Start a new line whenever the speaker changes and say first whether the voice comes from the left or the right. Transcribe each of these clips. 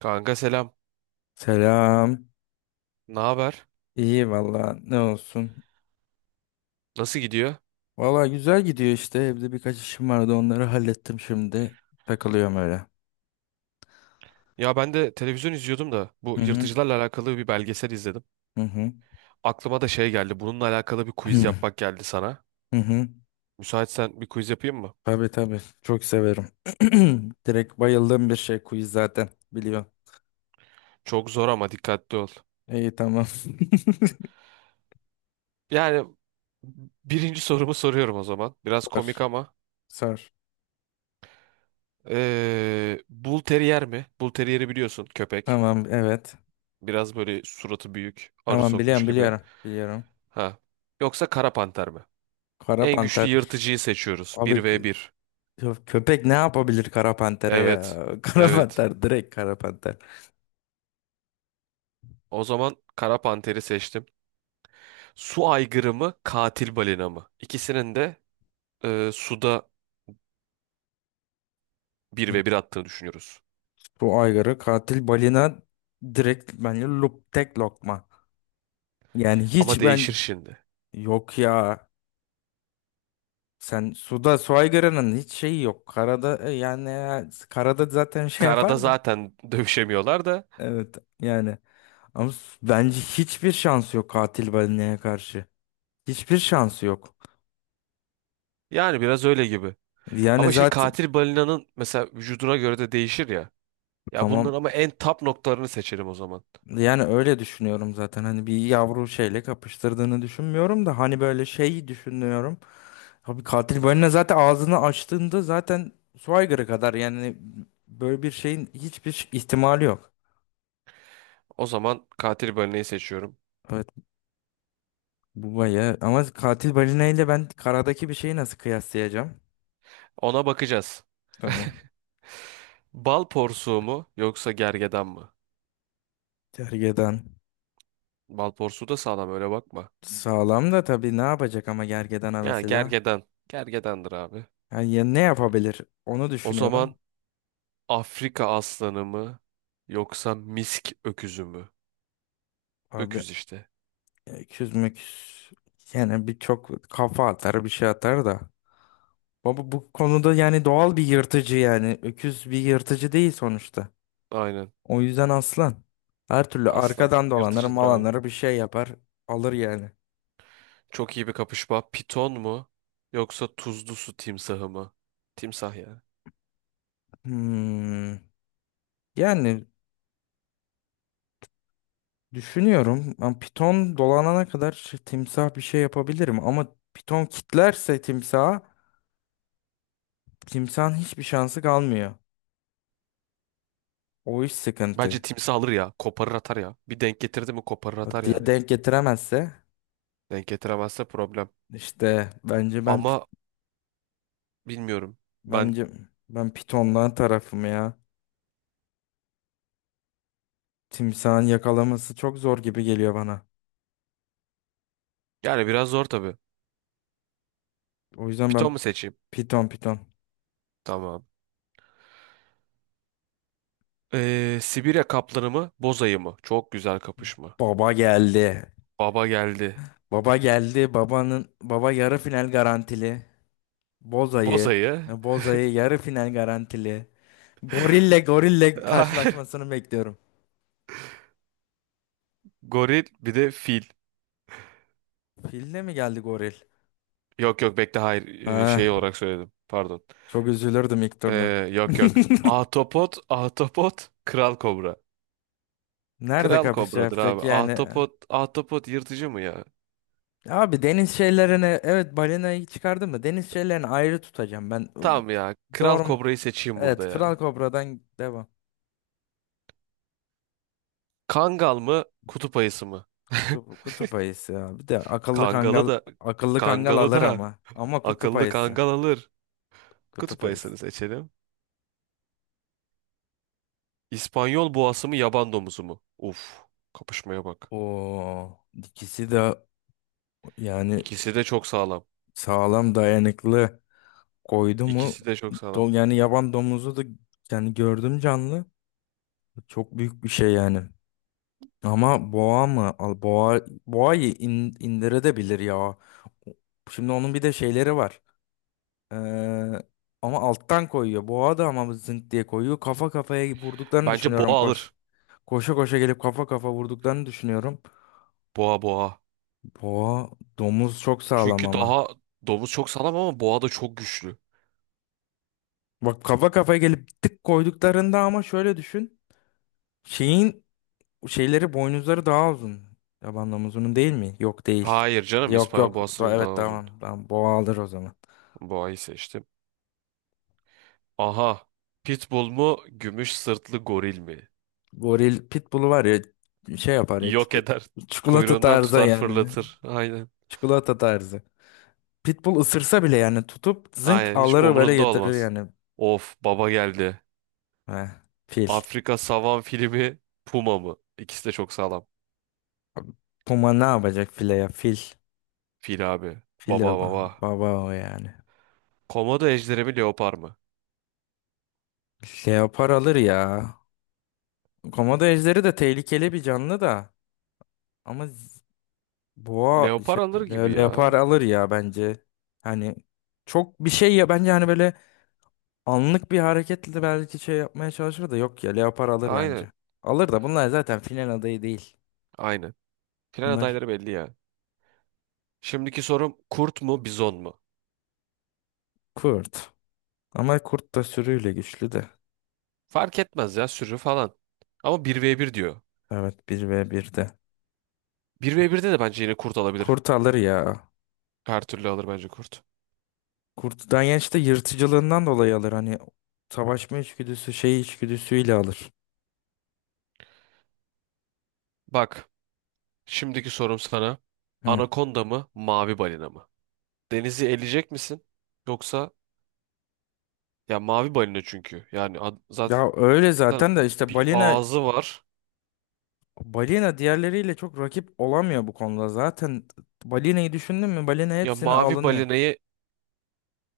right: Kanka selam.
left: Selam.
right: Ne haber?
left: İyi valla ne olsun.
right: Nasıl gidiyor?
left: Valla güzel gidiyor işte. Evde birkaç işim vardı onları hallettim şimdi. Takılıyorum öyle.
right: Ya ben de televizyon izliyordum da bu
left: Hı hı.
right: yırtıcılarla alakalı bir belgesel izledim.
left: Hı hı.
right: Aklıma da şey geldi. Bununla alakalı bir quiz
left: Hı
right: yapmak geldi sana.
left: hı. Hı.
right: Müsaitsen bir quiz yapayım mı?
left: Tabii tabii. Çok severim. Direkt bayıldığım bir şey quiz zaten. Biliyorum.
right: Çok zor ama dikkatli ol.
left: İyi tamam.
right: Yani birinci sorumu soruyorum o zaman. Biraz komik
left: Sor.
right: ama.
left: Sor.
right: Bull Terrier mi? Bull Terrier'i biliyorsun köpek.
left: Tamam evet.
right: Biraz böyle suratı büyük, arı
left: Tamam
right: sokmuş
left: biliyorum
right: gibi.
left: biliyorum. Biliyorum.
right: Ha. Yoksa Kara Panter mi?
left: Kara
right: En güçlü
left: panter.
right: yırtıcıyı seçiyoruz.
left: Abi
right: Bir v bir.
left: köpek ne yapabilir kara pantere
right: Evet.
left: ya? Kara
right: Evet.
left: panter direkt kara panter.
right: O zaman kara panteri seçtim. Su aygırı mı, katil balina mı? İkisinin de suda bir ve bir attığını düşünüyoruz.
left: Bu aygırı katil balina direkt bence lup tek lokma. Yani
right: Ama
left: hiç
right: değişir
left: ben
right: şimdi.
left: yok ya. Sen suda su aygırının hiç şeyi yok. Karada yani karada zaten şey
right: Karada
left: yapar da.
right: zaten dövüşemiyorlar da
left: Evet yani ama bence hiçbir şansı yok katil balinaya karşı. Hiçbir şansı yok.
right: yani biraz öyle gibi.
left: Yani
right: Ama şimdi
left: zaten
right: katil balinanın mesela vücuduna göre de değişir ya. Ya bunların
left: tamam
right: ama en top noktalarını seçelim o zaman.
left: yani öyle düşünüyorum zaten. Hani bir yavru şeyle kapıştırdığını düşünmüyorum da hani böyle şeyi düşünüyorum. Abi katil balina zaten ağzını açtığında zaten Schweiger'a kadar yani böyle bir şeyin hiçbir ihtimali yok.
right: O zaman katil balinayı seçiyorum.
left: Evet bu bayağı ama katil balina ile ben karadaki bir şeyi nasıl kıyaslayacağım?
right: Ona bakacağız.
left: Tamam.
right: Bal porsuğu mu yoksa gergedan mı?
left: Gergedan.
right: Bal porsuğu da sağlam öyle bakma.
left: Sağlam da tabii ne yapacak ama gergedana
right: Yani
left: mesela?
right: gergedan. Gergedandır abi.
left: Yani ya ne yapabilir? Onu
right: O
left: düşünüyorum.
right: zaman Afrika aslanı mı yoksa misk öküzü mü?
left: Abi
right: Öküz işte.
left: öküz müküz yani bir çok kafa atar bir şey atar da. Baba bu konuda yani doğal bir yırtıcı yani. Öküz bir yırtıcı değil sonuçta.
right: Aynen.
left: O yüzden aslan. Her türlü
right: Aslan.
left: arkadan dolanır
right: Yırtıcıdır abi.
left: malanır bir şey yapar. Alır yani.
right: Çok iyi bir kapışma. Piton mu yoksa tuzlu su timsahı mı? Timsah yani.
left: Hmm. Yani düşünüyorum. Ben piton dolanana kadar timsah bir şey yapabilirim. Ama piton kitlerse timsaha timsahın hiçbir şansı kalmıyor. O iş
right: Bence
left: sıkıntı.
right: timsah alır ya. Koparır atar ya. Bir denk getirdi mi koparır
left: O
right: atar
left: diye
right: yani.
left: denk getiremezse
right: Denk getiremezse problem.
left: işte
right: Ama bilmiyorum. Ben
left: bence ben pitondan tarafım ya. Timsahın yakalaması çok zor gibi geliyor bana.
right: yani biraz zor tabii.
left: O yüzden
right: Piton
left: ben
right: mu seçeyim?
left: piton piton.
right: Tamam. Sibirya kaplanı mı? Boz ayı mı? Çok güzel kapışma.
left: Baba geldi.
right: Baba geldi.
left: Baba geldi. Babanın baba yarı final garantili.
right: Boz
left: Boza'yı,
right: ayı.
left: Boza'yı yarı final garantili. Gorille gorille karşılaşmasını bekliyorum.
right: Goril bir de fil.
left: Filde mi geldi goril?
right: Yok yok bekle hayır
left: Ha,
right: şey olarak söyledim. Pardon.
left: çok üzülürdüm ilk turda.
right: Ee, yok yok. Ahtapot, kral kobra.
left: Nerede
right: Kral
left: kapışa
right: kobradır
left: yapacak
right: abi.
left: yani?
right: Ahtapot yırtıcı mı ya?
left: Abi deniz şeylerini evet balinayı çıkardım mı? Deniz şeylerini ayrı tutacağım ben.
right: Tamam ya. Kral
left: Doğru mu?
right: kobrayı seçeyim burada
left: Evet
right: ya.
left: Kral Kobra'dan devam.
right: Kangal mı, kutup ayısı mı?
left: Kutup ayısı ya. Bir de akıllı
right: Kangalı
left: kangal
right: da
left: akıllı kangal
right: Kangalı
left: alır
right: da
left: ama. Ama kutup
right: akıllı
left: ayısı.
right: kangal alır.
left: Kutup
right: Kutup ayısını
left: ayısı.
right: seçelim. İspanyol boğası mı yaban domuzu mu? Uf, kapışmaya bak.
left: Oo, ikisi de yani
right: İkisi de çok sağlam.
left: sağlam dayanıklı koydu mu
right: İkisi de çok sağlam.
left: yani yaban domuzu da yani gördüm canlı. Çok büyük bir şey yani. Ama boğa mı? Al boğa boğayı indirebilir ya. Şimdi onun bir de şeyleri var. Ee, ama alttan koyuyor. Boğa da ama zınt diye koyuyor. Kafa kafaya vurduklarını
right: Bence
left: düşünüyorum
right: boğa
left: koş.
right: alır.
left: Koşa koşa gelip kafa kafa vurduklarını düşünüyorum.
right: Boğa.
left: Boğa domuz çok sağlam
right: Çünkü
left: ama.
right: daha domuz çok sağlam ama boğa da çok güçlü.
left: Bak kafa kafaya gelip tık koyduklarında ama şöyle düşün. Şeyin şeyleri boynuzları daha uzun. Yaban domuzunun değil mi? Yok değil.
right: Hayır canım
left: Yok
right: İspanyol
left: yok.
right: boğasının daha
left: Evet
right: uzun.
left: tamam. Tamam boğa alır o zaman.
right: Boğayı seçtim. Aha. Pitbull mu gümüş sırtlı goril mi?
left: Goril pitbull'u var ya şey yapar ya
right: Yok eder.
left: çikolata
right: Kuyruğundan
left: tarzı
right: tutar
left: yani.
right: fırlatır. Aynen.
left: Çikolata tarzı. Pitbull ısırsa bile yani tutup zınk
right: Aynen hiç
left: alır böyle
right: umurunda
left: yatırır
right: olmaz.
left: yani.
right: Of baba geldi.
left: Heh, fil.
right: Afrika savan fili mi puma mı? İkisi de çok sağlam.
left: Puma ne yapacak file ya fil.
right: Fil abi.
left: Fil
right: Baba
left: baba,
right: baba.
left: baba o yani.
right: Komodo ejderi mi leopar mı?
left: Leopar alır ya. Komodo ejderi de tehlikeli bir canlı da. Ama boğa
right: Leopar
left: şey,
right: alır gibi
left: leopar
right: ya.
left: alır ya bence. Hani çok bir şey ya bence hani böyle anlık bir hareketle de belki şey yapmaya çalışır da yok ya leopar alır
right: Aynen.
left: bence. Alır da bunlar zaten final adayı değil.
right: Aynen. Final
left: Bunlar
right: adayları belli ya. Şimdiki sorum kurt mu bizon mu?
left: kurt. Ama kurt da sürüyle güçlü de.
right: Fark etmez ya sürü falan. Ama bir ve bir diyor.
left: Evet bir ve bir de
right: Bir ve 1'de de bence yine kurt alabilir.
left: Kurt alır ya.
right: Her türlü alır bence kurt.
left: Kurt Danyenç de yırtıcılığından dolayı alır. Hani savaşma içgüdüsü, şey içgüdüsüyle alır.
right: Bak şimdiki sorum sana.
left: Hı.
right: Anakonda mı mavi balina mı? Denizi eleyecek misin? Yoksa ya mavi balina çünkü. Yani ad- zaten
left: Ya öyle zaten de işte
right: bir
left: balina
right: ağzı var.
left: balina diğerleriyle çok rakip olamıyor bu konuda. Zaten balinayı düşündün mü? Balina
right: Ya
left: hepsini
right: mavi
left: alınıyor.
right: balinayı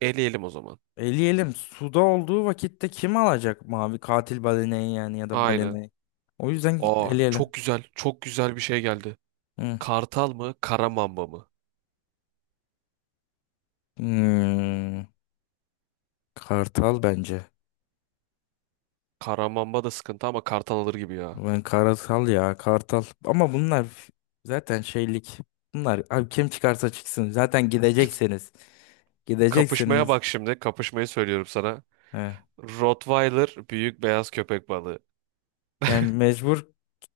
right: eleyelim o zaman.
left: Eleyelim. Suda olduğu vakitte kim alacak mavi katil balinayı yani ya da
right: Aynen.
left: balinayı? O yüzden
right: Aa
left: eleyelim.
right: çok güzel çok güzel bir şey geldi.
left: Hı.
right: Kartal mı kara mamba mı?
left: Hmm. Kartal bence.
right: Karamamba da sıkıntı ama kartal alır gibi ya.
left: Ben kartal ya kartal. Ama bunlar zaten şeylik. Bunlar abi kim çıkarsa çıksın. Zaten gideceksiniz.
right: Kapışmaya
left: Gideceksiniz.
right: bak şimdi. Kapışmayı söylüyorum sana.
left: He.
right: Rottweiler büyük beyaz köpek balığı.
left: Yani mecbur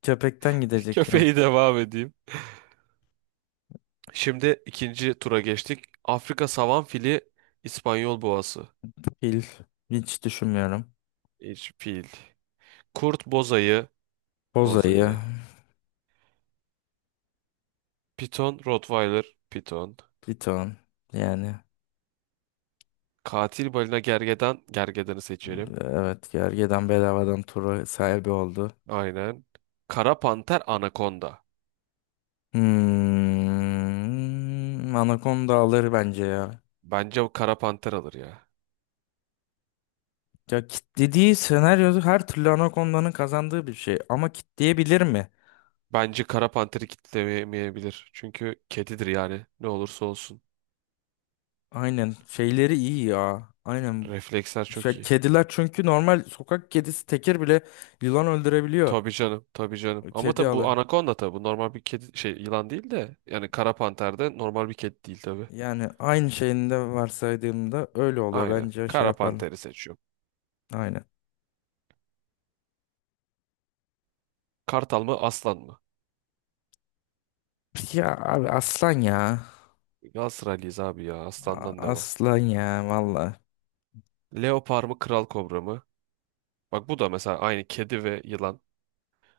left: köpekten gidecek yani.
right: Köpeği devam edeyim. Şimdi ikinci tura geçtik. Afrika savan fili, İspanyol boğası.
left: Fil hiç düşünmüyorum.
right: Hiç fil. Kurt bozayı,
left: Bozayı,
right: bozayı. Piton, Rottweiler, piton.
left: piton. Yani
right: Katil balina gergedan, gergedanı seçelim.
left: evet gergedan bedavadan turu sahibi oldu.
right: Aynen. Kara panter, anakonda.
left: Hmm, Anaconda alır bence ya.
right: Bence bu kara panter alır ya.
left: Ya kitlediği senaryoda her türlü Anaconda'nın kazandığı bir şey. Ama kitleyebilir mi?
right: Bence kara panteri kitlemeyebilir. Çünkü kedidir yani. Ne olursa olsun.
left: Aynen şeyleri iyi ya. Aynen.
right: Refleksler çok
left: Şey,
right: iyi.
left: kediler çünkü normal sokak kedisi tekir bile yılan öldürebiliyor.
right: Tabii canım, tabii canım. Ama
left: Kedi
right: tabii bu
left: alır.
right: anakonda tabii. Bu normal bir kedi şey yılan değil de yani kara panter de normal bir kedi değil tabii.
left: Yani aynı şeyinde varsaydığımda öyle oluyor.
right: Aynen.
left: Bence şey
right: Kara
left: yaparlar.
right: panteri seçiyorum.
left: Aynen.
right: Kartal mı, aslan mı?
left: Ya abi aslan ya.
right: Galatasaraylıyız abi ya. Aslandan devam.
left: Aslan ya valla.
right: Leopar mı, kral kobra mı? Bak bu da mesela aynı kedi ve yılan.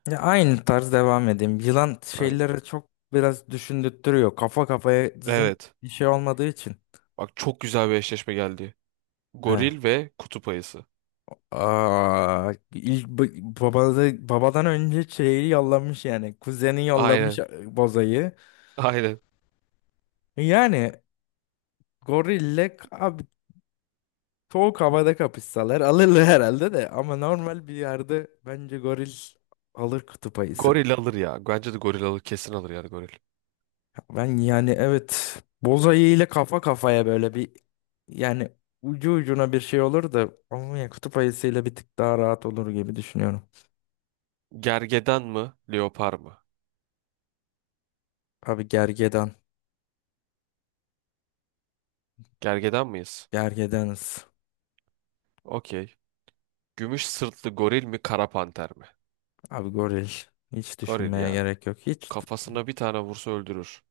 left: Ya aynı tarz devam edeyim. Yılan
right: Aynen.
left: şeyleri çok biraz düşündürtüyor. Kafa kafaya zın
right: Evet.
left: bir şey olmadığı için.
right: Bak çok güzel bir eşleşme geldi.
left: He.
right: Goril ve kutup ayısı.
left: Aa, ilk babada, babadan önce şeyi yollamış yani. Kuzeni yollamış
right: Aynen.
left: e, bozayı.
right: Aynen.
left: Yani gorille abi soğuk havada kapışsalar alırlar herhalde de. Ama normal bir yerde bence goril alır kutup ayısını.
right: Goril alır ya. Bence de goril alır. Kesin alır yani goril.
left: Ben yani evet bozayı ile kafa kafaya böyle bir yani ucu ucuna bir şey olur da ama ya kutup ayısıyla bir tık daha rahat olur gibi düşünüyorum.
right: Gergedan mı? Leopar mı?
left: Abi gergedan.
right: Gergedan mıyız?
left: Gergedanız.
right: Okey. Gümüş sırtlı goril mi? Kara panter mi?
left: Abi goril hiç
right: Goril
left: düşünmeye
right: ya.
left: gerek yok. Hiç
right: Kafasına bir tane vursa öldürür.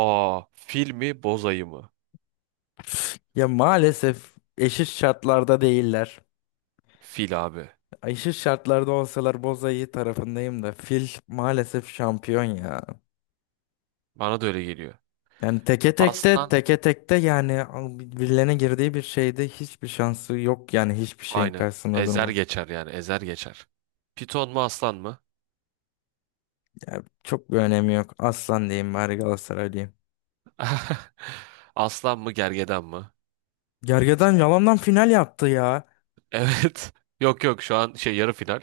right: Aa, fil mi? Boz ayı mı?
left: ya maalesef eşit şartlarda değiller.
right: Fil abi.
left: Eşit şartlarda olsalar Bozayı tarafındayım da fil maalesef şampiyon ya.
right: Bana da öyle geliyor.
left: Yani teke tekte
right: Aslan
left: teke tekte yani birilerine girdiği bir şeyde hiçbir şansı yok yani hiçbir şeyin
right: aynen.
left: karşısında
right: Ezer
left: durma.
right: geçer yani. Ezer geçer. Piton mu aslan mı?
left: Ya çok bir önemi yok. Aslan diyeyim bari Galatasaray diyeyim.
right: Aslan mı gergedan mı?
left: Gergedan yalandan final yaptı ya.
right: Evet. Yok yok şu an şey yarı final.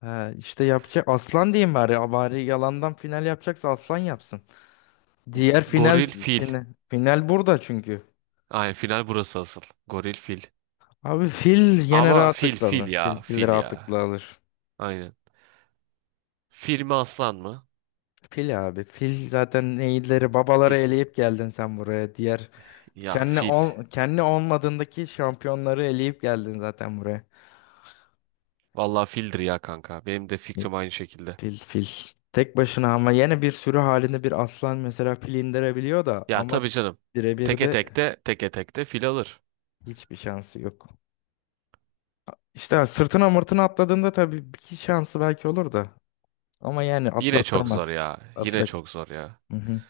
left: Ha, işte yapacak aslan diyeyim bari. Bari yalandan final yapacaksa aslan yapsın. Diğer final
right: Goril fil.
left: final, final burada çünkü.
right: Aynen final burası asıl. Goril fil.
left: Abi fil yine
right: Ama fil
left: rahatlıkla
right: fil
left: alır. Fil,
right: ya
left: fil
right: fil ya.
left: rahatlıkla alır.
right: Aynen. Fil mi aslan mı?
left: Fil abi. Fil zaten iyileri babaları
right: Fil.
left: eleyip geldin sen buraya. Diğer
right: Ya fil.
left: kendi olmadığındaki şampiyonları eleyip geldin zaten buraya.
right: Vallahi fildir ya kanka. Benim de fikrim aynı şekilde.
left: Fil fil. Tek başına ama yine bir sürü halinde bir aslan mesela fil indirebiliyor da
right: Ya
left: ama
right: tabii canım.
left: birebir
right: Teke
left: de
right: tekte teke tekte fil alır.
left: hiçbir şansı yok. İşte sırtına mırtına atladığında tabii bir iki şansı belki olur da. Ama yani
right: Yine çok zor
left: atlattırmaz.
right: ya. Yine
left: Atla.
right: çok zor ya.
left: Hı hı.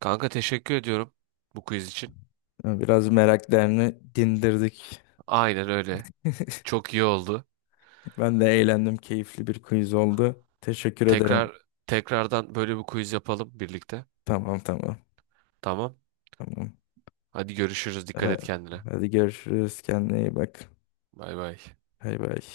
right: Kanka teşekkür ediyorum bu quiz için.
left: Yani biraz meraklarını dindirdik.
right: Aynen öyle. Çok iyi oldu.
left: Ben de eğlendim. Keyifli bir quiz oldu. Teşekkür ederim.
right: Tekrar tekrardan böyle bir quiz yapalım birlikte.
left: Tamam tamam.
right: Tamam.
left: Tamam.
right: Hadi görüşürüz. Dikkat
left: Ee,
right: et kendine.
left: hadi görüşürüz. Kendine iyi bak.
right: Bay bay.
left: Bay bay.